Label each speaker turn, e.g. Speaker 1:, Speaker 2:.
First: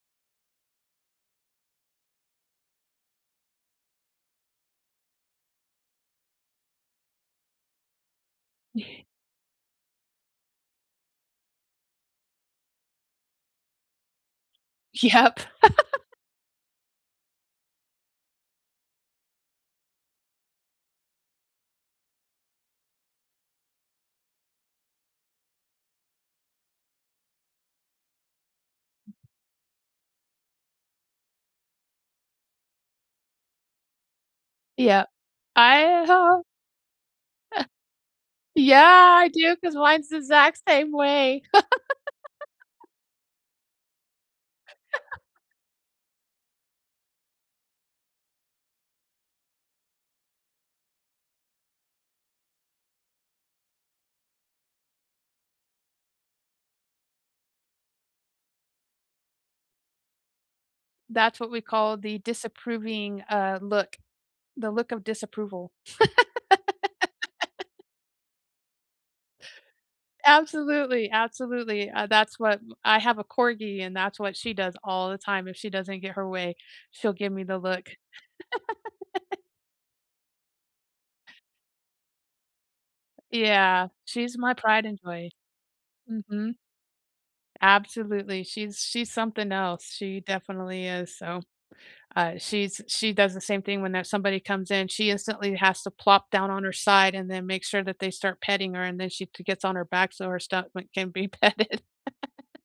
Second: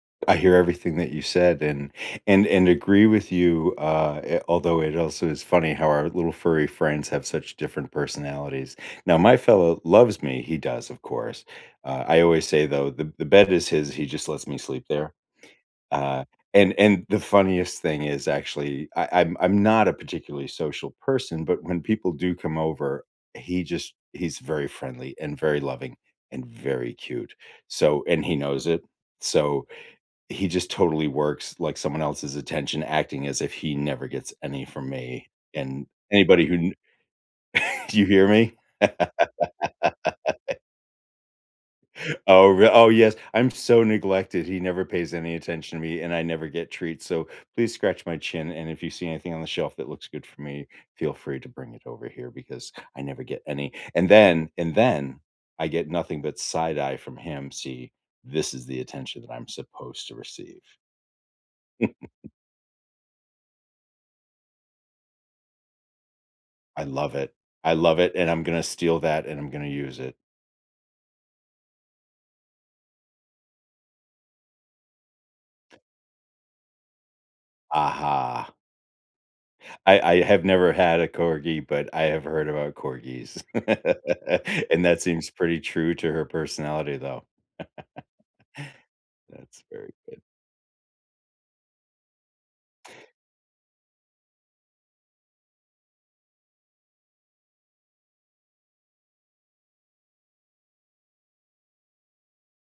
Speaker 1: I hear everything that you said, and and and agree with you, uh, i although it also is funny how our little furry friends have such different personalities. Now, my fellow loves me, he does, of course, uh, I always say, though, "The the bed is his, he just lets me sleep there."
Speaker 2: Yep.
Speaker 1: Uh, and and the funniest thing is actually, I I'm I'm not a particularly social person, but when people do come over, he just he's very friendly and very loving and very cute, so and he knows it, so he just totally works like someone else's attention, acting as if he never gets any from
Speaker 2: Yep,
Speaker 1: me, and
Speaker 2: I ha
Speaker 1: anybody who kn Do you hear me?
Speaker 2: Yeah, I do 'cause mine's the exact same way.
Speaker 1: Oh, re oh, yes. "I'm so neglected. He never pays any attention to me and I never get treats, so please scratch my chin, and if you see anything on the shelf that looks good for me, feel free to bring it over here, because I never get any." And then and then I get nothing but side eye from him. "See, this is the attention that I'm supposed to receive."
Speaker 2: That's what we call the disapproving, uh, look. The look of disapproval.
Speaker 1: I love it. I love it, and I'm gonna to steal that, and I'm gonna use it.
Speaker 2: Absolutely, absolutely, uh, that's what I have a Corgi and that's what she does all the time, if she doesn't get her way, she'll give me the look.
Speaker 1: Aha. I I have never had a Corgi, but I have heard about Corgis.
Speaker 2: Yeah. She's my pride
Speaker 1: And
Speaker 2: and
Speaker 1: that
Speaker 2: joy.
Speaker 1: seems pretty true to her
Speaker 2: Mhm.
Speaker 1: personality, though.
Speaker 2: Absolutely, she's she's something
Speaker 1: That's
Speaker 2: else,
Speaker 1: very
Speaker 2: she
Speaker 1: good.
Speaker 2: definitely is, so, uh, she's she does the same thing when, uh, somebody comes in, she instantly has to plop down on her side and then make sure that they start petting her, and then she c gets on her back so her stomach can be petted.